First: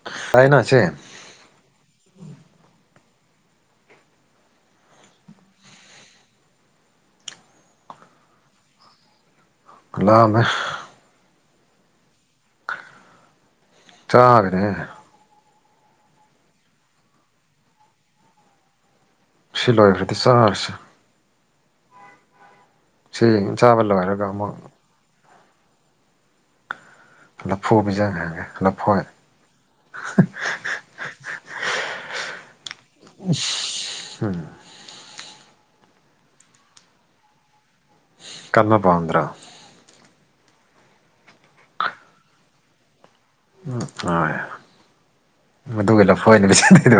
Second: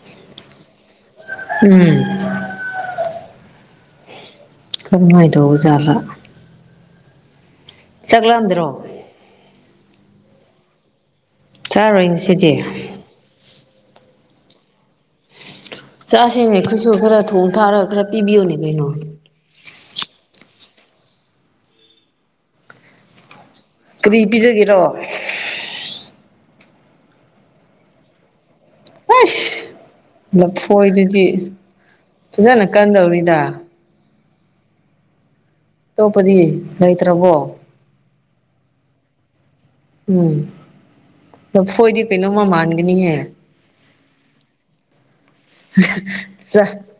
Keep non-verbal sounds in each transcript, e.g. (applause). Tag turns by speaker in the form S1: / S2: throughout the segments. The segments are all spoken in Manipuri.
S1: (unintelligible)
S2: ꯎꯝ ꯌꯥꯝ ꯅꯨꯉꯥꯏꯗꯣꯏꯖꯥꯠꯂꯥ ꯆꯪꯉꯟꯗꯔꯣ
S1: (unintelligible)
S2: ꯆꯥꯔꯣꯏ ꯉꯁꯤꯗꯤ
S1: ꯆꯥꯒꯔꯦ
S2: ꯆꯥꯁꯦꯅꯦ ꯑꯩꯈꯣꯏꯁꯨ ꯈꯔ ꯊꯣꯡ ꯊꯥꯛꯂꯥꯒ ꯈꯔ ꯄꯤꯕꯤꯌꯣꯅꯦ ꯀꯩꯅꯣ
S1: ꯁꯤ ꯂꯣꯏꯈ꯭ꯔꯗꯤ ꯆꯥꯔꯥꯁꯦ ꯁꯤ ꯆꯥꯕ ꯂꯣꯏꯔꯒ ꯑꯃꯨꯛ
S2: ꯑꯣ
S1: ꯂꯐꯨ ꯄꯤꯖꯥꯅꯤꯅꯦ (unintelligible)
S2: ꯍ ꯂꯐꯣꯏꯗꯨꯗꯤ ꯐꯖꯅ ꯀꯟꯗꯧꯔꯤꯗ
S1: ꯎꯝ
S2: ꯑꯇꯣꯞꯄꯗꯤ ꯂꯩꯇ꯭ꯔꯕꯣ
S1: ꯀꯟꯕꯥ ꯄꯥꯝꯗꯔꯣ
S2: ꯎꯝ ꯂꯥꯐꯣꯏꯗꯤ ꯀꯩꯅꯣꯝꯃꯥ ꯃꯥꯟꯒꯅꯤꯍꯦ
S1: ꯎꯝ ꯍꯣꯏ ꯃꯗꯨꯒꯤ ꯂꯐꯣꯏꯅꯦ
S2: ꯆꯥ
S1: ꯄꯕꯤꯁꯥꯗꯩꯗꯣ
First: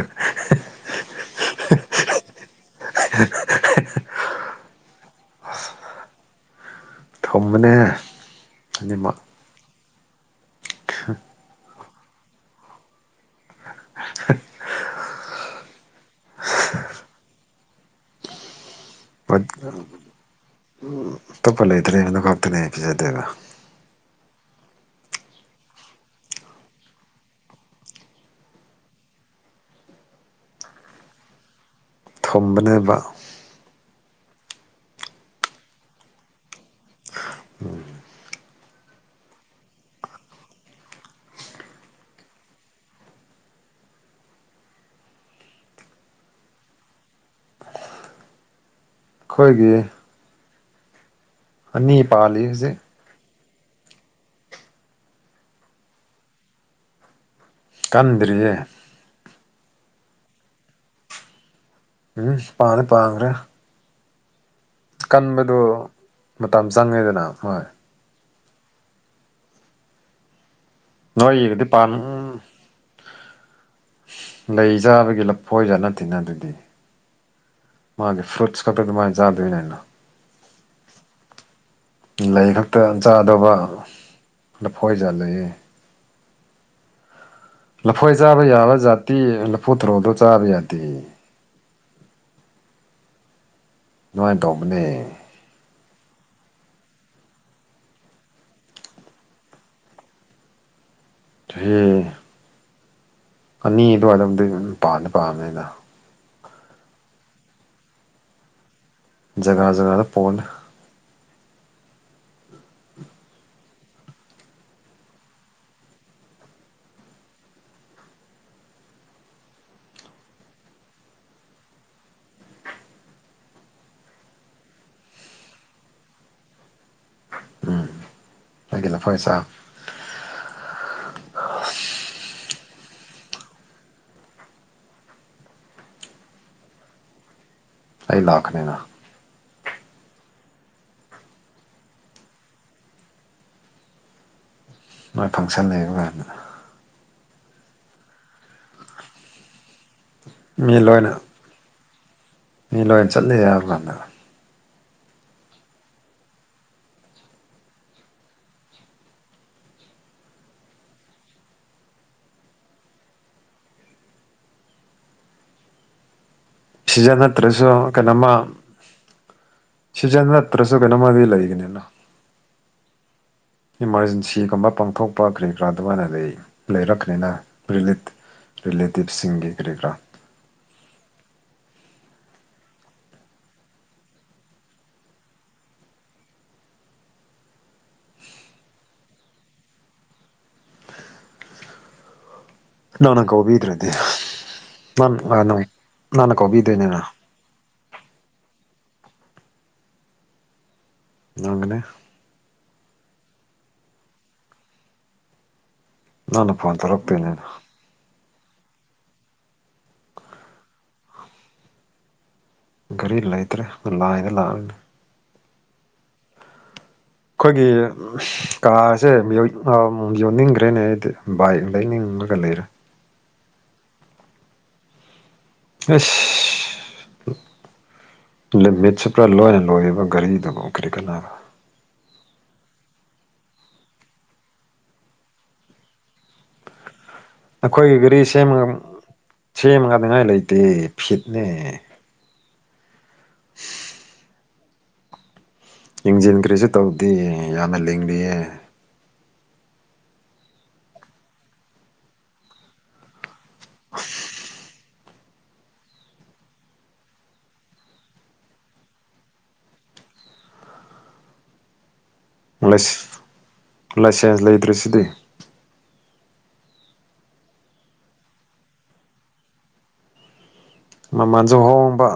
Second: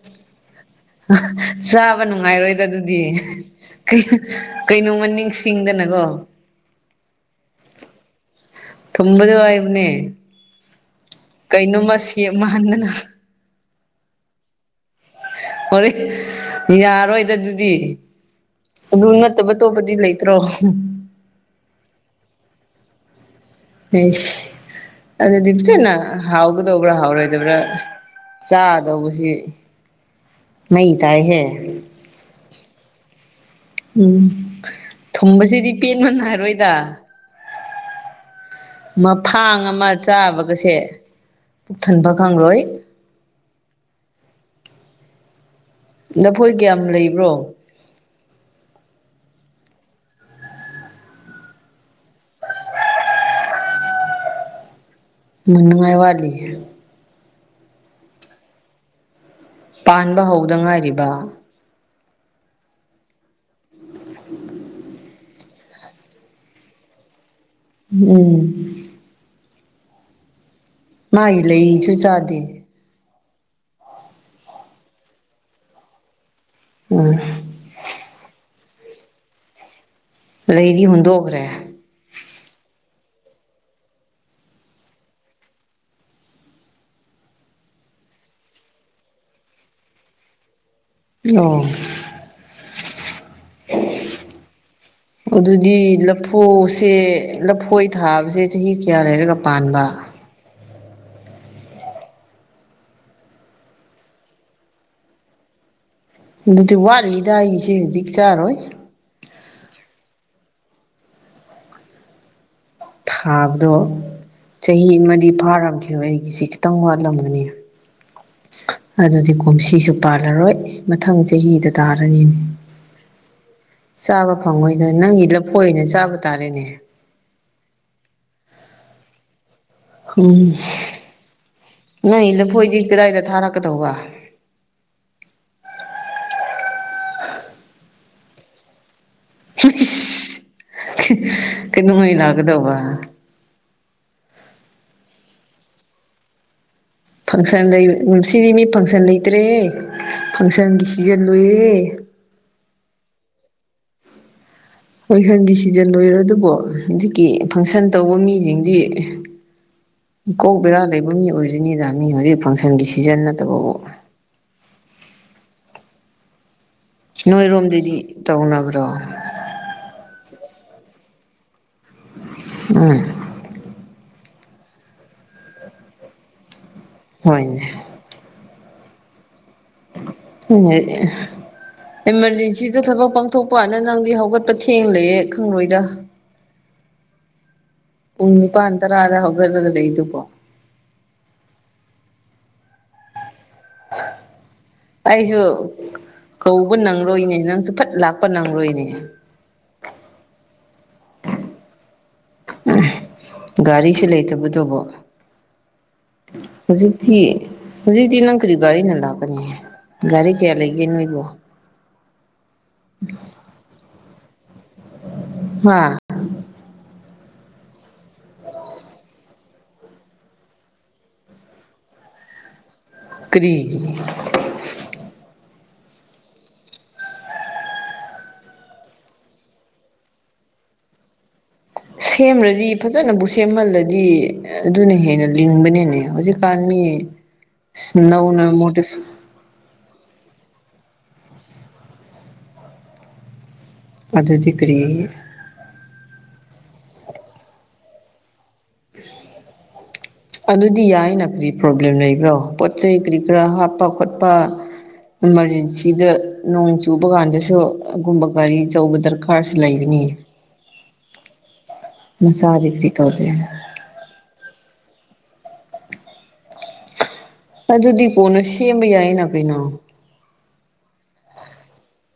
S2: ꯆꯥꯕ ꯅꯨꯡꯉꯥꯏꯔꯣꯏꯗ ꯑꯗꯨꯗꯤ ꯀꯩꯅꯣꯃ ꯅꯤꯡꯁꯤꯡꯗꯅꯀꯣ
S1: ꯊꯝꯕꯅꯦꯃ
S2: ꯊꯨꯝꯕꯗꯣ ꯍꯥꯏꯕꯅꯦ ꯀꯩꯅꯣꯝꯃ ꯁꯦꯝ ꯃꯟꯗꯅ
S1: (inaudible)
S2: ꯍꯣꯔ ꯌꯥꯔꯣꯏꯗ ꯑꯗꯨꯗꯤ ꯑꯗꯨ ꯅꯠꯇꯕ ꯇꯣꯞꯄꯗꯤ ꯂꯩꯇ꯭ꯔꯣ
S1: ꯑꯇꯣꯞꯄ ꯂꯩꯇ꯭ꯔꯦꯕꯅ ꯉꯥꯛꯇꯅꯦ ꯑꯩ ꯄꯤꯖꯗꯦꯕ
S2: ꯍ ꯑꯗꯨꯗꯞꯁꯅ ꯍꯥꯎꯒꯗꯣꯕ꯭ꯔꯥ ꯍꯥꯎ꯭ꯔꯣ ꯍꯥꯏꯗꯕ꯭ꯔꯥ ꯆꯥꯗꯧꯕꯁꯤ ꯃꯩ ꯇꯥꯏꯍꯦ
S1: ꯐꯝꯕꯅꯦꯕ
S2: ꯎꯝ ꯊꯨꯝꯕꯁꯤꯗꯤ ꯄꯦꯟꯕ ꯅꯥꯏꯔꯣꯏꯗ ꯃꯐꯥꯡ ꯑꯃ ꯆꯥꯕꯒꯁꯦ ꯄꯨꯛ ꯊꯟꯕ ꯈꯪꯂꯣꯏ ꯂꯐꯣꯏ ꯀꯌꯥꯝ ꯂꯩꯕ꯭ꯔꯣ
S1: ꯑꯩꯈꯣꯏꯒꯤ ꯑꯅꯤ ꯄꯥꯜꯂꯤꯌꯦ ꯍꯧꯖꯤꯛ
S2: ꯌꯥꯝ ꯅꯨꯡꯉꯥꯏ ꯋꯥꯅꯤꯅꯦ
S1: ꯀꯟꯗ꯭ꯔꯤꯑꯌꯦ
S2: ꯄꯥꯟꯕ ꯍꯧꯗ ꯉꯥꯏꯔꯤꯕ
S1: ꯎꯝ ꯄꯥꯟꯗꯤ ꯄꯥꯟꯈ꯭ꯔꯦ
S2: (inaudible)
S1: ꯀꯟꯕꯗꯣ ꯃꯇꯝ ꯆꯪꯉꯦꯗꯅ ꯍꯣꯏ
S2: ꯎꯝ
S1: ꯅꯣꯣꯏ
S2: ꯃꯥꯒꯤ
S1: ꯏꯗꯤ
S2: ꯂꯩꯁꯨ
S1: ꯄꯥꯅꯨ
S2: ꯆꯥꯗꯦ
S1: ꯂꯩ ꯆꯥꯕꯒꯤ ꯂꯐꯣꯏꯖꯥꯠ ꯅꯠꯇꯤꯅ ꯑꯗꯨꯗꯤ
S2: ꯎꯝ
S1: ꯃꯥꯗꯤ ꯐ꯭ꯔꯨꯠꯁ ꯈꯛꯇ ꯑꯗꯨꯃꯥꯏꯅ ꯆꯥꯗꯣꯏ (unintelligible)
S2: ꯂꯩꯗꯤ ꯍꯨꯟꯗꯣꯛꯈ꯭ꯔꯦ
S1: ꯂꯩ ꯈꯛꯇ ꯆꯥꯗꯧꯕ ꯂꯐꯣꯏ ꯖꯥꯠ ꯂꯩꯌꯦ ꯂꯐꯣꯏ ꯆꯥꯕ ꯌꯥꯕ ꯖꯥꯠꯇꯤ ꯂꯐꯨ ꯊꯔꯣꯗꯣ ꯆꯥꯕ ꯌꯥꯗꯦ
S2: ꯅꯣꯍ
S1: ꯑꯗꯨꯃꯥꯏꯟ ꯇꯧꯕꯅꯦ
S2: ꯑꯗꯨꯗꯤ ꯂꯐꯨꯁꯦ ꯂꯐꯣꯏ ꯊꯥꯕꯁꯦ ꯆꯍꯤ ꯀꯌꯥ ꯂꯩꯔꯒ ꯄꯥꯟꯕ
S1: ꯆꯍꯤ ꯑꯅꯤ ꯑꯗꯨꯋꯥꯏꯔꯣꯝꯗꯒꯤ ꯑꯗꯨꯝ ꯄꯥꯟꯗ ꯄꯥꯟꯕꯅꯦꯅ
S2: ꯑꯗꯨꯗꯤ ꯋꯥꯠꯂꯤꯗ ꯑꯩꯒꯤꯁꯦ ꯍꯧꯖꯤꯛ ꯆꯥꯔꯣꯏ
S1: ꯖꯒꯥ ꯖꯒꯥꯗ ꯄꯣꯜꯂꯦ
S2: ꯊꯥꯕꯗꯣ ꯆꯍꯤ ꯑꯃꯗꯤ ꯐꯥꯔꯝꯈꯤꯔꯣꯏ ꯑꯩꯒꯤꯁꯤ ꯈꯤꯇꯪ ꯋꯥꯠꯂꯝꯒꯅꯤ ꯑꯗꯨꯗꯤ ꯀꯨꯝꯁꯤꯁꯨ ꯄꯥꯜꯂꯔꯣꯏ ꯃꯊꯪ ꯆꯍꯤꯗ ꯇꯥꯔꯅꯤꯅꯦ ꯆꯥꯕ ꯐꯪꯉꯣꯏꯗ ꯅꯪꯒꯤ ꯂꯐꯣꯏ ꯑꯣꯏꯅ ꯆꯥꯕ ꯇꯥꯔꯦꯅꯦ
S1: ꯎꯝ ꯑꯩꯒꯤ ꯂꯐꯣꯏ ꯆꯥꯎ
S2: ꯎꯝ ꯅꯪꯒꯤ ꯂꯐꯣꯏꯗꯤ ꯀꯗꯥꯏꯗ ꯊꯥꯔꯛꯀꯗꯧꯕ
S1: ꯑꯩ ꯂꯥꯛꯀꯅꯤꯅ
S2: (unintelligible) ꯀꯩꯩꯗꯧꯉꯩ ꯂꯥꯛꯀꯗꯧꯕ
S1: ꯅꯣꯏ ꯐꯪꯁꯟ ꯂꯩꯕ ꯀꯥꯟꯗ
S2: ꯐꯪꯁꯟꯗ ꯑꯩ ꯅꯨꯡꯁꯤꯔꯤꯅꯤ ꯐꯪꯁꯟ ꯂꯩꯇ꯭ꯔꯦ
S1: ꯃꯤ
S2: ꯐꯪꯁꯟꯒꯤ
S1: ꯂꯣꯏꯅ
S2: ꯁꯤꯖꯟ ꯂꯣꯏꯔꯦ
S1: ꯃꯤ ꯂꯣꯏꯅ ꯆꯠꯂꯦ ꯍꯥꯏꯕ ꯀꯥꯟꯗ
S2: ꯐꯪꯁꯟꯗꯤ ꯁꯤꯖꯟ ꯂꯣꯏꯔ ꯗꯨꯕꯨ ꯍꯧꯖꯤꯛꯀꯤ ꯐꯪꯁꯟ ꯇꯧꯕ ꯃꯤꯁꯤꯡꯗꯤ ꯏꯀꯣꯛ ꯕꯦꯔꯥ ꯂꯩꯕ ꯃꯤ ꯑꯣꯏꯔꯤꯅꯤꯗ ꯃꯤ ꯍꯧꯖꯤꯛ ꯐꯪꯁꯟꯒꯤ ꯁꯤꯖꯟ ꯅꯠꯇꯕꯕꯨ
S1: ꯁꯤꯖꯟ ꯅꯠꯇ꯭ꯔꯁꯨ
S2: ꯅꯣꯏꯔꯣꯝꯗꯗꯤ
S1: ꯀꯩꯅꯣꯝꯃ
S2: ꯇꯧꯅꯕ꯭ꯔꯣ
S1: ꯁꯤꯖꯟ ꯅꯠꯇ꯭ꯔꯁꯨ ꯀꯩꯅꯣꯝꯃꯗꯤ ꯂꯩꯒꯅꯤꯅ
S2: (unintelligible)
S1: ꯏꯃꯥꯔꯖꯦꯟꯁꯤꯒꯨꯝꯕ ꯄꯥꯡꯊꯣꯛꯄ ꯀꯔꯤ ꯀ꯭ꯔꯥ ꯑꯗꯨꯃꯥꯏꯅ ꯂꯩ ꯂꯩꯔꯛꯈ꯭ꯔꯦꯅ
S2: ꯍꯣꯏꯅꯦ
S1: ꯔꯤꯂꯤꯠ ꯔꯤꯂꯦꯇꯤꯞꯁꯤꯡꯒꯤ ꯀꯔꯤ ꯀ꯭ꯔꯥ
S2: ꯍꯣꯏꯅꯦ ꯏꯃꯥꯔꯖꯦꯟꯁꯤꯗ ꯊꯕꯛ ꯄꯥꯡꯊꯣꯛꯄ ꯋꯥꯅꯦ ꯅꯪꯗꯤ ꯍꯧꯒꯠꯄ ꯊꯦꯡꯂꯩꯑꯦ ꯈꯪꯂꯣꯏꯗ ꯄꯨꯡ ꯅꯤꯄꯥꯟ ꯇꯔꯥꯗ ꯍꯧꯒꯠꯂꯩꯗꯨꯕꯣ
S1: ꯅꯪꯅ ꯀꯧꯕꯤꯗ꯭ꯔꯦ
S2: ꯑꯩꯁꯨ
S1: ꯅꯪꯅ
S2: ꯀꯧꯕ
S1: ꯀꯧꯕꯤꯗꯣꯏꯅꯤꯅ
S2: ꯅꯪꯔꯣꯏꯅꯦ ꯅꯪꯁꯨ ꯐꯠ ꯂꯥꯛ__ ꯄ ꯅꯪꯔꯣꯏꯅꯦ
S1: ꯅꯪꯒꯅꯤ
S2: (unintelligible) ꯒꯥꯔꯤꯁꯨ ꯂꯩꯇꯕꯗꯨꯕꯣ
S1: ꯅꯪꯅ ꯐꯣꯟ
S2: ꯍꯧꯖꯤꯛꯇꯤ
S1: ꯇꯧꯔꯛꯇꯣꯏꯅꯤꯅ
S2: ꯍꯧꯖꯤꯛꯇꯤ ꯅꯪ ꯀꯔꯤ ꯒꯥꯔꯤꯅ ꯂꯥꯛꯀꯅꯤ ꯒꯥꯔꯤ ꯀꯌꯥ ꯂꯩꯒꯦ ꯅꯣꯏꯕꯣ
S1: ꯒꯥꯔꯤ ꯂꯩꯇ꯭ꯔꯦ ꯈꯣꯏ ꯂꯥꯏꯟꯗ ꯂꯥꯛꯑꯅꯤ
S2: ꯍꯥꯥ
S1: ꯑꯩꯈꯣꯏꯒꯤ (unintelligible) ꯀꯥꯔꯁꯦ (unintelligible) ꯌꯣꯟꯅꯤꯡꯈ꯭ꯔꯦꯅꯦ ꯑꯩꯗꯤ ꯕꯥꯏꯛ ꯂꯩꯅꯤꯡꯉꯒ ꯂꯩꯔꯦ
S2: ꯀꯔꯤꯒꯤ
S1: ꯑꯁ ꯂꯤꯃꯤꯠꯁꯦ ꯄꯨꯔꯥ ꯂꯣꯏꯅ ꯂꯣꯏꯔꯕ ꯒꯥꯔꯤꯗꯨꯕꯨ ꯀꯔꯤ ꯀꯥꯟꯅꯔꯥ
S2: ꯁꯦꯝꯔꯗꯤ ꯐꯖꯅꯕꯨ ꯁꯦꯝꯍꯜꯂꯗꯤ ꯑꯗꯨꯅ ꯍꯦꯟꯅ ꯂꯤꯡꯕꯅꯦꯅꯦ ꯍꯧꯖꯤꯛ__ ꯀꯥꯟꯅꯤ ꯑꯁ ꯅꯧꯅ ꯃꯣꯇꯣꯔꯁꯥꯏ__
S1: ꯁꯦꯝꯒꯥꯅꯤꯉꯥꯏ ꯂꯩꯇꯦ ꯐꯤꯠꯅꯦ
S2: ꯑꯗꯨꯗꯤ ꯀꯔꯤ
S1: ꯌꯦꯡꯁꯤꯟꯈ꯭ꯔꯦꯁꯨ ꯇꯧꯗꯦ ꯌꯥꯝꯅ ꯂꯤꯡꯂꯤꯌꯦ꯫
S2: ꯑꯗꯨꯗꯤ ꯌꯥꯏꯅ ꯀꯔꯤ ꯄ꯭ꯔꯣꯕ꯭ꯂꯦꯝ ꯂꯩꯕ꯭ꯔꯣ ꯄꫭꯠ ꯖꯩ ꯀꯔꯤ ꯀ꯭ꯔꯥ ꯍꯥꯞꯄ ꯈꫭꯠꯄ ꯏꯃꯥꯔꯖꯦꯟꯁꯤꯗ ꯅꯣꯡ ꯆꯨꯕ ꯀꯥꯟꯗꯁꯨ ꯑꯒꯨꯝꯕ ꯒꯥꯔꯤ ꯆꯧꯕ ꯗꯔꯀꯥꯔꯁꯨ ꯂꯩꯕꯅꯤ꯫ ꯃꯆꯥꯗꯤ ꯄꯤ ꯇꯧꯗꯦ꯫
S1: ꯂꯥꯏꯁꯦꯟꯁ ꯂꯩꯇ꯭ꯔꯁꯤꯗꯤ꯫
S2: ꯑꯗꯨꯗꯤ ꯀꯣꯟꯅ ꯁꯦꯝꯕ ꯌꯥꯏꯅ ꯀꯩꯅꯣ꯫
S1: ꯃꯃꯟꯁꯨ ꯍꯣꯡꯕ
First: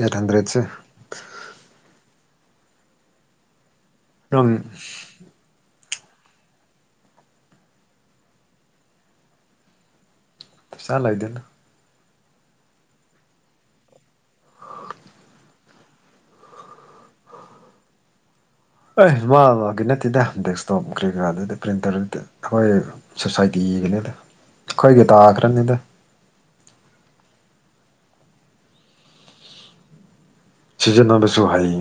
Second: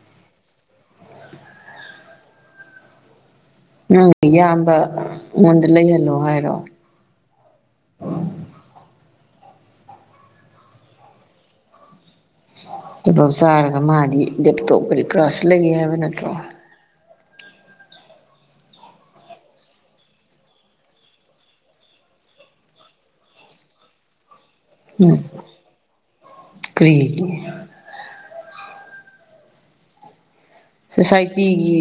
S1: ꯑꯦꯠ ꯍꯟꯗ꯭ꯔꯦꯠꯁꯦ꯫
S2: ꯅꯪ ꯏꯌꯥꯝꯕ ꯉꯣꯟꯗ ꯂꯩꯍꯜꯂꯣ ꯍꯥꯏꯔꯣ꯫
S1: ꯄꯩꯁꯥ ꯂꯩꯇꯦꯗ꯫
S2: ꯇꫭꯂꫭꯞ ꯆꯥꯔꯒ ꯃꯥꯗꯤ ꯂꯦꯞꯇꯣꯞ ꯀꯔꯤ ꯀꯔꯥꯁꯨ ꯂꯩꯌꯦ ꯍꯥꯏꯕ ꯅꯠꯇ꯭ꯔꯣ꯫
S1: ꯑꯦ ꯃꯥ ꯃꯥꯒꯤ ꯅꯠꯇꯦꯗ ꯗꯦꯛꯁꯇꯣꯞ ꯀ꯭ꯔꯤ ꯀꯔꯥꯗꯨꯗꯤ ꯄ꯭ꯔꯤꯟꯇꯔꯗꯨꯗ ꯈꯣꯏ ꯁꯣꯁꯥꯏꯇꯤꯒꯤꯅꯤꯗ ꯑꯈꯣꯏꯒꯤ
S2: ꯎꯝ
S1: ꯇꯥꯈ꯭ꯔꯅꯤꯗ꯫
S2: ꯀꯔꯤꯒꯤ꯫
S1: ꯁꯤꯖꯤꯟꯅꯕꯁꯨ ꯍꯩ
S2: ꯁꯣꯁꯥꯏꯇꯤꯒꯤ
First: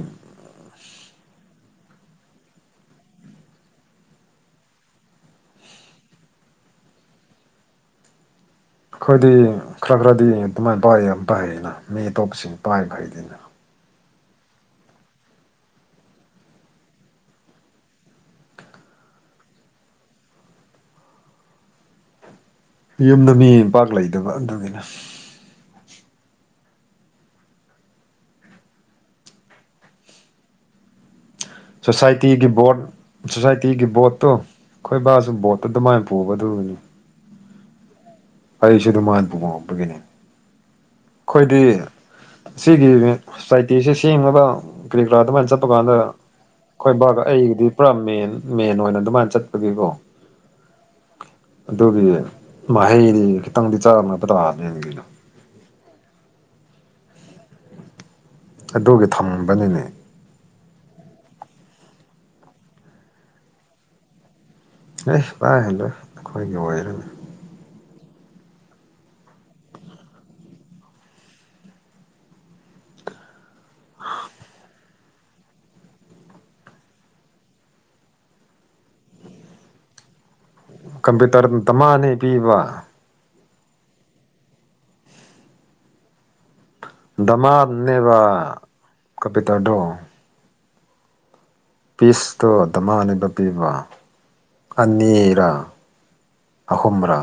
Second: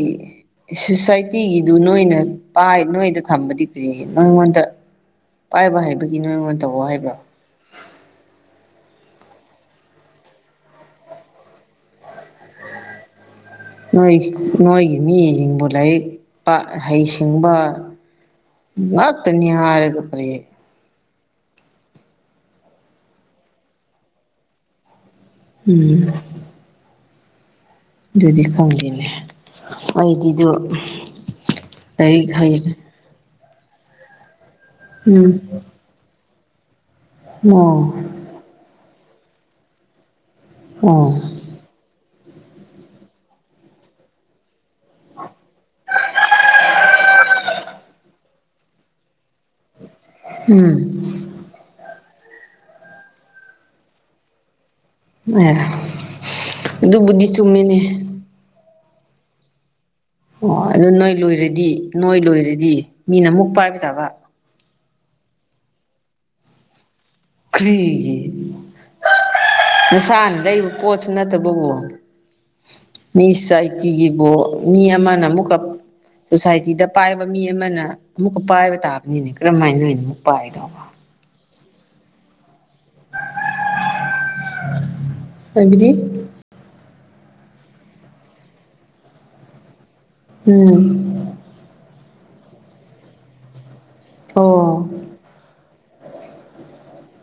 S2: ꯁꯣꯁꯥꯏꯇꯤꯒꯤꯗꯨ ꯅꯣꯏꯅ ꯄꯥꯏ ꯅꯣꯏꯗ ꯊꯝꯕꯗꯤ ꯀꯔꯤ ꯅꯪꯉꯣꯟꯗ ꯄꯥꯏꯕ ꯍꯩꯕꯒꯤ ꯅꯣꯏꯉꯣꯟ ꯇꯧꯑꯦ ꯍꯥꯏꯕ꯭ꯔꯣ꯫
S1: ꯑꯈꯣꯏꯗꯤ ꯈꯔ ꯈꯔꯗꯤ ꯑꯗꯨꯃꯥꯏꯅ ꯄꯥꯏ ꯌꯥꯝ ꯄꯥꯏ ꯍꯩꯅ ꯃꯤ ꯑꯇꯣꯞꯄꯁꯤꯡ ꯄꯥꯏꯕ ꯍꯩꯗꯅ꯫
S2: ꯅꯣꯏ ꯅꯣꯏꯒꯤ ꯃꯤꯁꯤꯡꯕꯨ ꯂꯥꯏꯔꯤꯛ ꯄꯥꯛ ꯍꯩꯁꯤꯡꯕ ꯉꯥꯛꯇꯅꯤ ꯍꯥꯥꯔꯒ ꯀ꯭ꯔꯤ
S1: ꯌꯨꯝꯗ ꯃꯤ ꯄꯥꯛ ꯂꯩꯇꯕ ꯑꯗꯨꯒꯤ꯫
S2: ꯎꯝ꯫ ꯑꯗꯨꯗꯤ ꯈꯪꯗꯦꯅꯦ ꯑꯩꯗꯤꯗꯨ ꯂꯥꯏꯔꯤꯛ
S1: ꯁꯣꯁꯥꯏꯇꯤꯒꯤ
S2: ꯍꯩ
S1: ꯕꯣꯔꯠ ꯁꯣꯁꯥꯏꯇꯤꯒꯤ ꯕꯣꯔꯠꯇꯣ ꯈꯣꯏ ꯕꯥꯁꯨ
S2: ꯎꯝ
S1: ꯕꯣꯠ ꯑꯗꯨꯃꯥꯏꯟ ꯄꯨꯕ ꯗꯨꯅꯤ
S2: ꯑꫭ꯫
S1: ꯑꯩꯁꯨ ꯑꯗꯨꯝꯃꯥꯏꯟ ꯄꯨꯉꯍꯟꯕꯒꯤꯅꯤ꯫
S2: ꯎꯡ꯫
S1: ꯈꯣꯏꯗꯤ ꯁꯤꯒꯤ ꯁꯣꯁꯥꯏꯇꯤꯁꯤ ꯁꯦꯝꯉꯗ ꯀꯔꯤ ꯀꯔꯥ ꯑꯗꯨꯃꯥꯏꯟ ꯆꯠꯄ ꯀꯥꯟꯗ ꯈꯣꯏ ꯕꯥꯒ ꯑꯩꯒꯤꯗꯤ ꯄꯨꯔꯥ ꯃꯦꯟ ꯃꯦꯟ ꯑꯣꯏꯅ ꯑꯗꯨꯃꯥꯏꯟ ꯆꯠꯄꯒꯤꯀꯣ
S2: ꯎꯝ꯫
S1: ꯑꯗꯨꯒꯤ ꯃꯍꯩꯗꯤ ꯈꯤꯇꯪꯗꯤ ꯆꯥꯔꯝꯑꯕ ꯇꯥꯕꯅꯤ ꯑꯗꯨꯝ꯫
S2: ꯑꯦ꯫ ꯑꯗꯨꯕꯨꯗꯤ ꯆꯨꯝꯃꯤꯅꯦ꯫
S1: ꯑꯗꯨꯒꯤ ꯊꯝꯕꯅꯤꯅꯦ꯫
S2: ꯑꯣ ꯑꯗꯨ ꯅꯣꯏ ꯂꯣꯏꯔꯗꯤ ꯅꯣꯏ ꯂꯣꯏꯔꯗꯤ ꯃꯤꯅ ꯑꯃꯨꯛ ꯄꯥꯏꯕ ꯇꯥꯕ꯫
S1: ꯑꯦ ꯄꯥꯏꯍꯜꯂꫭꯏ ꯑꯩꯈꯣꯏꯒꯤ ꯑꯣꯏꯔꯅꯤ꯫
S2: ꯈ꯭ꯔꯤꯒꯤ꯫ (unintelligible) (unintelligible) ꯅꯁꯥꯅ ꯂꯩꯕ ꯄꯣꯠꯁꯨ ꯅꯠꯇꯕꯕꯨ ꯃꯤ ꯁꯥꯏ ꯥꯇꯤꯒꯤꯕꯨ ꯃꯤ ꯑꯃꯅ ꯑꯃꯨꯛꯀ ꯁꯣꯁꯥꯏꯇꯤꯗ ꯄꯥꯏꯕ ꯃꯤ ꯑꯃꯅ ꯑꯃꯨꯛꯀ ꯄꯥꯏꯕ ꯇꯥꯕꯅꯤꯅꯦ ꯀꯔꯝꯍꯥꯏꯅ ꯅꯣꯏꯅ ꯑꯃꯨꯛ ꯄꯥꯏꯗꯧꯕ꯫
S1: ꯀꯝꯄ꯭ꯌꯨꯇꯔꯇ ꯃꯥꯟꯅꯩ ꯄꯤꯕ꯫
S2: (unintelligible) ꯍꯥꯏꯕꯗꯤ꯫
S1: ꯗꯃꯥꯝꯅꯦꯕ ꯀꯄꯤꯇꯔꯗꫭ꯫
S2: ꯎꯝ꯫
S1: ꯄꯤꯁꯇꯣ ꯗꯃꯥꯟꯅꯤꯕ ꯄꯤꯕ
S2: ꯑꯣ
S1: ꯑꯅꯤꯔꯥ ꯑꯍꯨꯝꯔꯥ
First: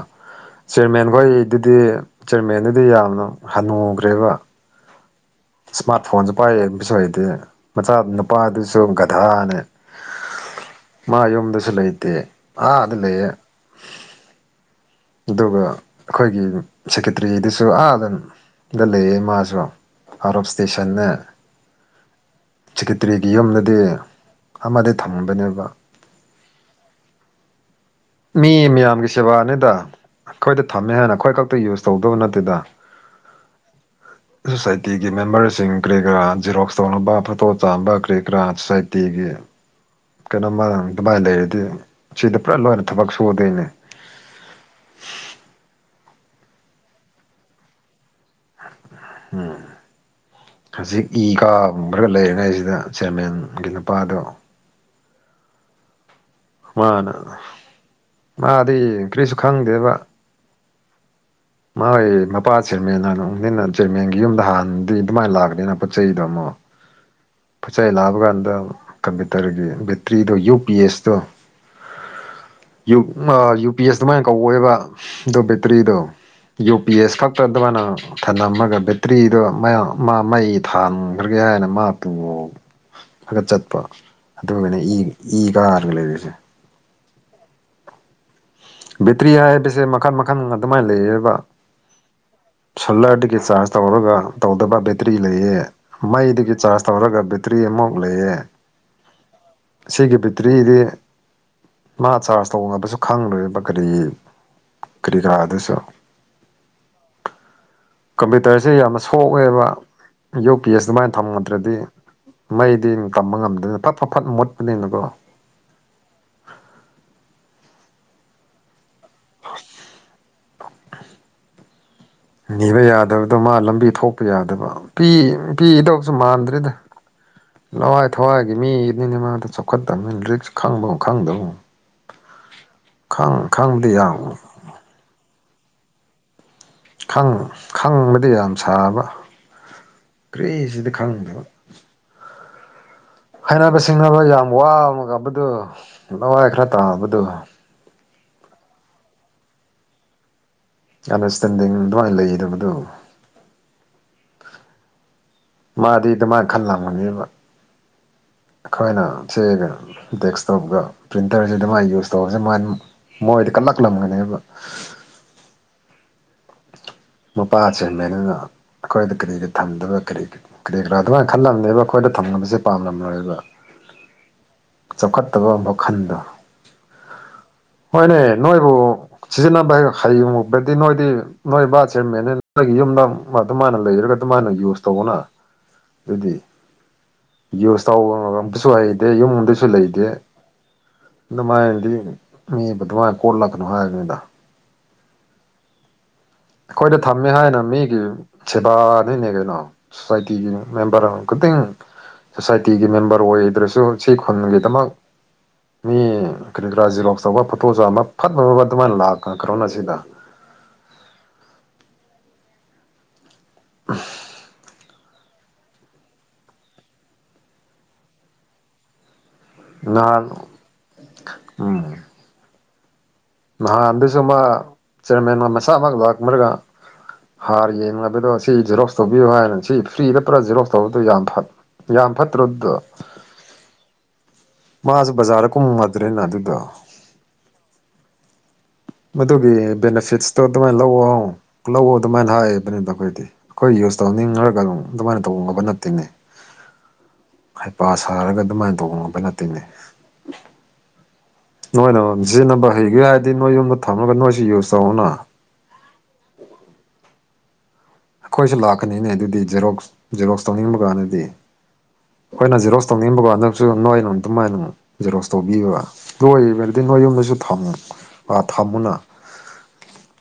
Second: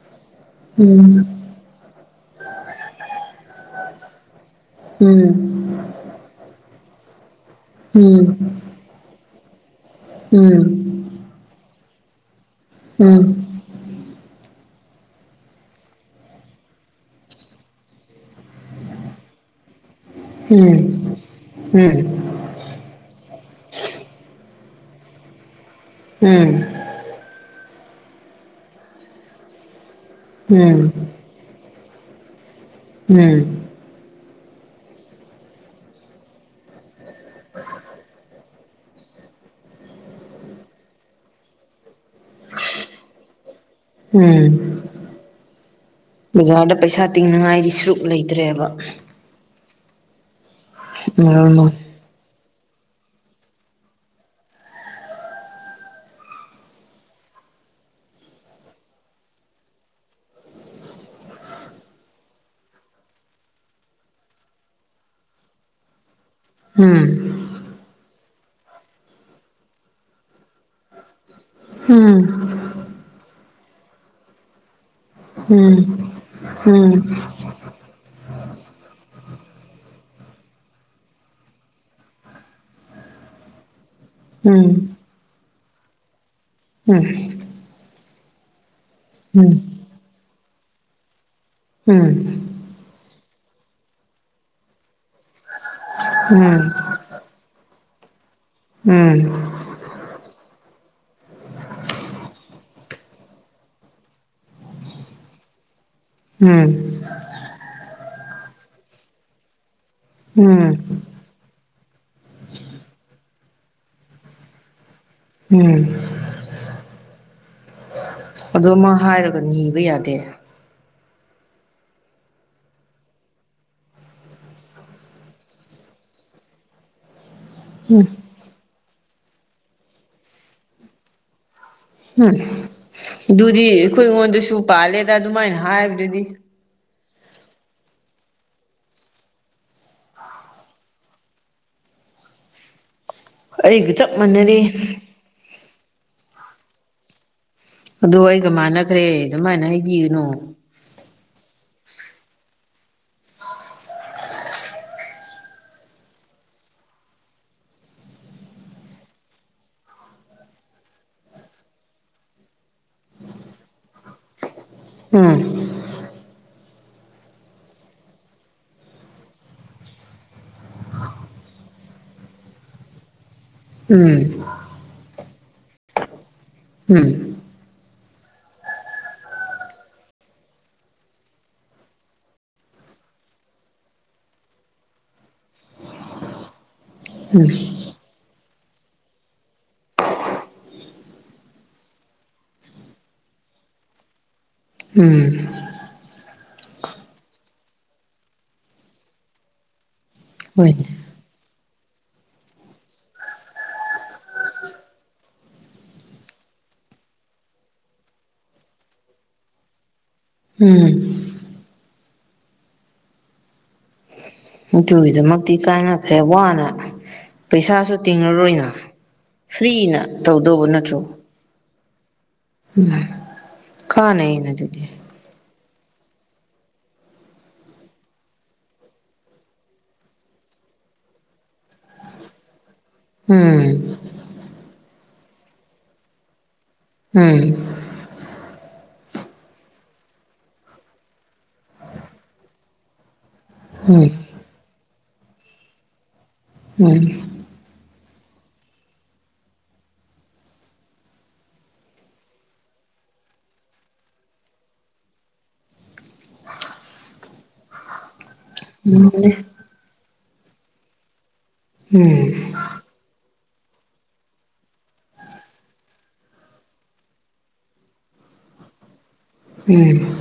S1: ꯆꯦꯔꯃꯦꯟ ꯍꯣꯏ
S2: ꯎꯝ
S1: ꯗꯨꯗꯤ ꯆꯤꯌꯦꯔꯃꯦꯟꯗꯨꯗꯤ ꯌꯥꯝꯅ ꯍꯟꯅꯨꯒ꯭ꯔꯦꯕ꯫
S2: ꯎꯝ꯫
S1: ꯏꯁꯃꯥꯔ꯭ꯠ ꯐꯣꯟꯁꯨ ꯄꯥꯏ ꯌꯦꯡꯕꯁꯨ ꯍꯩꯇꯦ ꯃꯆꯥ
S2: ꯎꯝ
S1: ꯅꯨꯄꯥꯗꯨꯁꯨ ꯒꯙꯥꯅꯦ
S2: ꯎꯝ
S1: ꯃꯥ ꯌꯨꯝꯗꯁꯨ ꯂꯩꯇꯦ ꯑꯥꯗ ꯂꯩꯌꯦ
S2: ꯎꯝ
S1: ꯑꯗꯨꯒ ꯑꯈꯣꯏꯒꯤ ꯁꯦꯀꯦꯇ꯭ꯔꯤꯗꯨꯁꯨ ꯑꯥꯗ ꯗ ꯂꯩꯌꯦ ꯃꯥꯁꯨ ꯑꯥꯎꯠ ꯑꯣꯐ ꯁ꯭ꯇꯦꯁꯟꯅ
S2: ꯎꯝ
S1: ꯁꯦꯀꯤꯇꯔꯤꯗꯤ ꯌꯝꯅꯗꯤ ꯑꯃꯗꯤ ꯊꯝꯕꯅꯦꯕ
S2: ꯎꯝ
S1: ꯃꯤ ꯃꯤꯌꯥꯝꯒꯤ ꯁꯦꯕꯥꯅꯤꯗ
S2: ꯎꯝ
S1: ꯈꯣꯏꯗ
S2: ꯎꯝ
S1: ꯊꯝꯃꯦ ꯍꯥꯏꯅ ꯑꯩꯈꯣꯏ ꯈꯛꯇ ꯌꯨꯁ ꯇꯧꯗꯧꯕ ꯅꯠꯇꯦꯗ
S2: ꯎꯝ
S1: ꯁꯣꯁꯥꯏꯇꯤꯒꯤ ꯃꯦꯝꯕꯔꯁꯤꯡ ꯀꯔꯤ ꯀꯔꯥ ꯖꯤꯔꯣꯛꯁ ꯇꯧꯅꯕ ꯐꯣꯇꯣ ꯆꯥꯝꯕ ꯀꯔꯤ ꯀꯔꯥ ꯁꯣꯁꯥꯏꯇꯤꯒꯤ ꯀꯩꯅꯣꯝꯃ ꯑꯗꯨꯃꯥꯏꯟ ꯂꯩꯔꯗꯤ ꯁꯤꯗ ꯄꯨꯔꯥ ꯂꯣꯏꯅ ꯊꯕꯛ ꯁꯨꯗꯦ ꯑꯩꯅ
S2: ꯎꯝ ꯕꯖꯥꯔꯗ ꯄꯩꯁꯥ ꯇꯤꯡꯅꯉꯥꯏꯒꯤꯁꯨ ꯂꯩꯇ꯭ꯔꯦꯕ
S1: ꯍꯝ ꯍꯧꯖꯤꯛ ꯏꯀꯥ
S2: ꯎꯝ
S1: ꯔ ꯂꯩꯔꯤꯉꯩꯁꯤꯗ ꯆꯤꯌꯥꯔꯃꯦꯟꯒꯤ ꯅꯨꯄꯥꯗꯣ ꯃꯥꯅ ꯃꯥꯗꯤ ꯀ꯭ꯔꯤꯁꯨ ꯈꯪꯗꯦꯕ ꯃꯥꯏ ꯃꯄꯥ ꯆꯤꯌꯔꯃꯦꯟꯅꯅꯣꯡꯅꯤꯅ ꯆꯤꯌꯔꯃꯦꯟꯒꯤ ꯌꯨꯝꯗ ꯍꯥꯟꯗꯤ ꯑꯗꯨꯃꯥꯏꯟ ꯂꯥꯛꯅꯤꯅ ꯄꯣꯠ ꯆꯩꯗꯣ ꯑꯃꯣꯛ
S2: ꯎꯝ
S1: ꯄꯠꯆꯩ ꯂꯥꯕꯒꯥꯟꯗ ꯀꯝꯄ꯭ꯌꯨꯇꯔꯒꯤ ꯕꯦꯇ꯭ꯔꯤꯗꯣ ꯌꯨ ꯄꯤ ꯑꯦꯁꯇꯣ
S2: ꯎꯝ
S1: ꯌꯨ ꯎ ꯉꯥ ꯌꯨ ꯄꯤ ꯑꯦꯁ ꯑꯗꯨꯃꯥꯏꯟ ꯀꯧꯋꯦꯕ ꯗꯣ
S2: ꯎꯝ ꯎꯝ
S1: ꯕꯦꯇ꯭ꯔꯤꯗꯣ ꯌꯨ ꯄꯤ
S2: ꯎꯝ
S1: ꯑꯦꯁ ꯈꯛ ꯑꯗꯨꯃꯥꯏꯅ ꯊꯝꯂꯝꯃꯒ ꯕꯦꯇ꯭ꯔꯤꯗꯣ ꯃ ꯃꯩ ꯊꯥꯟꯈ꯭ꯔꯒꯦ ꯍꯥꯏꯅ ꯃꯥ
S2: (unintelligible)
S1: ꯈꯒꯠ ꯆꯠꯄ ꯑꯗꯨꯒꯒꯅ ꯏ ꯏ ꯀꯥꯒꯅ‌ꯦ ꯂꯩꯔꯤꯁꯦ
S2: ꯎꯝ
S1: ꯕꯦꯇ꯭ꯔꯤ
S2: ꯎꯝ ꯎꯝ
S1: ꯍꯥꯏꯕꯁꯦ ꯃꯈꯟ ꯃꯈꯟ ꯑꯗꯨꯃꯥꯏꯅ ꯂꯩꯌꯦꯕ
S2: ꯎꯝ
S1: ꯁꯣꯂꯔꯗꯒꯤ ꯆꯥꯔꯖ ꯇꯧꯔꯒ ꯇꯧꯗꯕ ꯕꯦꯇ꯭ꯔꯤ ꯂꯩꯌꯦ ꯃꯩꯗꯒꯤ ꯆꯥꯔꯖ ꯇꯧꯔꯒ ꯕꯦꯇ꯭ꯔꯤ ꯑꯃꯃ‌ꯣꯛ ꯂꯩꯌꯦ
S2: ꯎꯝ
S1: ꯁꯤꯒꯤ ꯕꯤꯇ꯭ꯔꯤꯗꯤ ꯃꯥ ꯆꯥꯔꯖ ꯇꯧꯅꯕꯁꯨ ꯈꯪꯂ‌ꯣꯏꯌ‌ꯦꯕ ꯀꯔꯤ ꯀꯔꯤ ꯀꯔꯥ ꯑꯗꯨꯁꯨ
S2: ꯎꯝ
S1: ꯀꯝꯄ꯭ꯌꯨꯇꯔꯁꯤ ꯌꯥꯝꯅ ꯁꯣꯛꯑꯦꯕ
S2: ꯎꯝ
S1: ꯌꯨ
S2: ꯎꯝ
S1: ꯄꯤ ꯑꯦꯁ ꯑꯗꯨꯃꯥꯏꯟ ꯊꯝꯉꯗ꯭ꯔꯗꯤ ꯃꯩꯗꯤ ꯇꯝꯕ ꯉꯝꯗꯗꯅ ꯐꯠ-ꯐ-ꯐꯠ ꯃꯨꯠꯄꯅꯤꯅꯀꯣ
S2: ꯎꯝ꯫ ꯑꯗꯨ ꯑꯃ ꯍꯥꯏꯔꯒ ꯅꯤꯕ ꯌꯥꯗꯦ
S1: ꯅꯤꯕ ꯌꯥꯗꯕꯗꯣ ꯃꯥ ꯂꯝꯕꯤ ꯊꯣꯛꯄ ꯌꯥꯗꯕ ꯄꯤ ꯄꯤꯗꯧꯁꯨ ꯃꯥꯟꯗ꯭ꯔꯦꯗ
S2: ꯎꯝ
S1: ꯂꯋꯥꯏ ꯊꯋꯥꯏꯒꯤ ꯃꯤꯅꯤꯅꯦ ꯃꯥꯗꯨ ꯆꯥꯎꯈꯠꯇꯝꯃꯤꯟ ꯔꯤꯛꯁ ꯈꯪꯕꯒꯨꯝ ꯈꯪꯗꯕꯒꯨꯝ
S2: ꯎꯝ ꯑꯗꯨꯗꯤ
S1: ꯈꯪꯕꯗꯤ ꯌꯥꯝ
S2: ꯑꯩꯈꯣꯏꯉꯣꯟꯗꯁꯨ ꯄꯥꯜꯂꯦꯗ ꯑꯗꯨꯃꯥꯏꯟ ꯍꯥꯏ꯭ꯕꯗꯨꯗꯤ
S1: ꯈꯪ ꯈꯪꯕꯗꯤ ꯌꯥꯝ ꯁꯥꯕ ꯀ꯭ꯔꯤꯁꯨꯗꯤ ꯈꯪꯗꯕ
S2: (unintelligible)
S1: ꯍꯥꯏꯅꯕ
S2: ꯆꯞ
S1: ꯁꯤꯡꯅꯕ ꯌꯥꯝ
S2: ꯃꯥꯟꯅꯔꯦ
S1: ꯋꯥ ꯑꯃꯉꯝꯕꯗꯨ ꯂꯋꯥꯏ ꯈ꯭ꯔ ꯇꯥꯕꯗꯨ
S2: ꯑꯗꯣ ꯑꯩꯒ ꯃꯥꯟꯅꯈ꯭ꯔꯦ ꯑꯗꯨꯃꯥꯏꯟ ꯍꯩꯒꯤꯒꯅꯣ
S1: ꯑꯟꯗꯔꯁꯇꯦꯟꯗꯤꯡ ꯑꯗꯨꯃꯥꯏꯟ ꯂꯩꯒꯤꯗꯕꯗꯨ ꯃꯥꯗꯤ ꯗꯨꯃꯥꯏꯟ ꯈꯜꯂꯥꯝꯒꯅꯦꯕ ꯑꯩꯈꯣꯏꯅ ꯁ‌ꯦ ꯗꯦꯛꯁꯇꯣꯞꯀ ꯄ꯭ꯔꯤꯟꯇꯔꯁꯤ ꯑꯗꯨꯃꯥꯏꯅ ꯌꯨꯁ ꯇꯧꯕꯁꯦ ꯃꯥꯏ ꯃꯣꯏꯗꯤ ꯀꯜꯂꯛꯂꯝꯒꯅꯦꯕ
S2: ꯎꯝ
S1: ꯃꯄꯥ ꯆꯦꯟꯃꯦꯅꯅ ꯑꯩꯈꯣꯏꯗ ꯀꯔꯤ ꯀꯔꯤ ꯊꯝꯗꯕ ꯀꯔꯤ ꯀꯔꯤ ꯀꯔꯥ ꯑꯗꯨꯃꯥꯏꯅ ꯈꯜꯂꯝꯕꯅꯦꯕ ꯑꯩꯈꯣꯏꯗ ꯊꯝꯅꯕꯁꯦ ꯄꯥꯝꯂꯝꯂꯣꯏꯕ
S2: ꯎꯝ
S1: ꯆꯧꯈꯠꯇꯥꯕ ꯃꯈꯟꯗ‌ꯣ
S2: ꯎꯝ
S1: ꯍꯣꯏꯅꯦ ꯅꯣꯏꯕꯨ ꯁꯤꯖꯤꯟꯅꯕ ꯍꯩꯕꯗꯗꯤ ꯅꯣꯏꯗꯤ ꯅꯣꯏ ꯁꯃꯦꯅꯦ ꯅ‌ꯣꯏꯒꯤ ꯌꯨꯝꯗ ꯑꯗꯨꯃꯥꯟꯅ ꯂꯩꯔꯒ ꯑꯗꯨꯃꯥꯥꯟꯅ ꯌꯨꯁ ꯇꯧꯌ‌ꯣꯅ (inaudible)
S2: (inaudible)
S1: ꯌꯨꯁ ꯇꯧꯕ ꯑꯝꯇꯁꯨ ꯍꯩꯇꯦ ꯌꯨꯝꯗꯁꯨ ꯂꯩꯇꯦ (unintelligible)
S2: (inaudible)
S1: ꯑꯩꯈꯣꯏꯗ ꯊꯝꯃꯦ ꯍꯥꯏꯅ ꯃꯤꯒꯤ ꯁꯦꯕꯥꯗꯤꯅꯦ ꯀꯩꯅꯣ (unintelligible) ꯁꯣꯁꯥꯏꯇꯤꯒꯤ
S2: ꯍꯣꯏꯅꯦ
S1: ꯃꯦꯝꯕꯔ ꯑꯣꯏꯗ꯭ꯔꯁꯨ ꯁꯤ ꯈꯨꯟꯒꯤꯗꯃꯛ ꯃꯤ ꯀꯔꯤꯒꯔꯥ ꯖꯤꯔ‌ꯣꯛꯁ ꯇꯧꯕ ꯐꯣꯇꯣ ꯆꯥꯝꯕ ꯐꯠ ꯐꯠ ꯐꯠ ꯐꯠ ꯑꯗꯨꯃꯥꯏꯅ ꯂꯥꯛꯈ꯭ꯔ‌ꯣꯅ ꯁꯤꯗ
S2: (inaudible)
S1: (inaudible)
S2: ꯗꯨꯒꯤꯗꯃꯛꯇꯤ ꯀꯥꯅꯈꯗ꯭ꯔꯦ ꯋꯥꯅ ꯄꯩꯁꯥꯁꯨ ꯇꯤꯡꯉꯔꯣꯏꯅ ꯐ꯭ꯔꯤꯅ
S1: ꯅꯍꯥꯟ
S2: ꯇꯧꯗꯧꯕ ꯅꯠꯇ꯭ꯔꯣ
S1: (inaudible)
S2: (inaudible)
S1: ꯅꯍꯥꯟꯗꯁꯨ ꯃꯥ
S2: ꯀꯥꯟꯅꯩꯅ ꯑꯗꯨꯗꯤ
S1: ꯆꯤꯌꯥꯔꯃꯦꯟ ꯃꯁꯥꯃꯛ ꯂꯥꯛꯂꯒ ꯍꯥꯔ ꯌꯦꯡꯂꯕꯗꯣ ꯁꯤ ꯖꯦꯔꯣꯁ ꯇꯧꯕꯤꯌꯨ ꯍꯥꯏꯅ ꯁꯤ ꯐ꯭ꯔꯤꯗ ꯖꯦꯔꯣꯁ ꯇꯧꯕꯗꯣ ꯌꯥꯝ ꯐꯠ ꯌꯥꯝ ꯐꯠꯇ꯭ꯔꯕꯗ
S2: (inaudible)
S1: ꯃꯥꯖꯨ ꯕꯖꯥꯔꯗ ꯀꯨꯝꯃꯗ꯭ꯔꯦꯅ ꯑꯗꯨꯗꯣ
S2: (inaudible)
S1: ꯃꯗꯨꯒꯤ ꯕꯦꯅꯤꯐꯤꯠꯁꯇꯣ ꯑꯗꯨꯃꯥꯏꯅ ꯂꯧꯑꯣ ꯂꯧꯑꯣ ꯑꯗꯨꯃꯥꯏꯅ ꯍꯥꯏꯕꯅꯤꯅ ꯑꯩꯈꯣꯏꯗꯤ ꯑꯩꯈꯣꯏ ꯌꯨꯁ
S2: ꯎꯝ
S1: ꯇꯧꯅꯤ ꯍꯥꯏꯔꯛꯀꯅꯣ ꯑꯗꯨꯃꯥꯏꯅ ꯇꯧ ꯅꯕ ꯅꯠꯇꯦꯅꯦ
S2: (inaudible)
S1: ꯍꯩꯄꯥ ꯁꯥꯔꯒ ꯑꯗꯨꯃꯥꯏꯅ ꯇꯧꯕ ꯉꯝꯕ ꯅꯠꯇꯦꯅꯦ ꯅꯣꯏꯅ ꯑꯃꯃꯝ ꯁꯤꯖꯤꯟꯅꯕ ꯍꯩꯒꯦ ꯍꯥꯏꯔꯗꯤ ꯅꯣꯏ ꯌꯨꯝꯗ ꯊꯝꯃꯒ ꯅꯣꯏꯁꯨ ꯌꯨꯁ ꯇꯧꯑꯣꯅ
S2: (inaudible)
S1: ꯑꯩꯈꯣꯏꯁꯨ ꯂꯥꯛꯀꯅꯤꯅꯦ
S2: ꯎꯝ
S1: ꯑꯗꯨꯗꯤ ꯖꯦꯔꯣꯛꯁ ꯖꯦꯔꯣꯛꯁ ꯇꯧꯅꯤꯡꯕ ꯀꯥꯟꯗꯗꯤ
S2: (inaudible)
S1: ꯑꯩꯈꯣꯏꯅ ꯖꯤꯔ‌ꯣꯁ ꯇꯧꯅꯤꯡꯕꯀꯥꯟꯗꯝꯁꯨꯡ ꯅꯣꯏ ꯖꯤꯔ‌ꯣꯛꯁ ꯇꯧꯕꯤꯕ ꯗꯨ ꯑ‌ꯣꯏꯔꯥꯗꯤ ꯅꯣꯏ ꯌꯨꯝꯗꯁꯨ ꯊꯝꯃꯨ ꯊꯝꯃꯨꯅ
S2: (inaudible)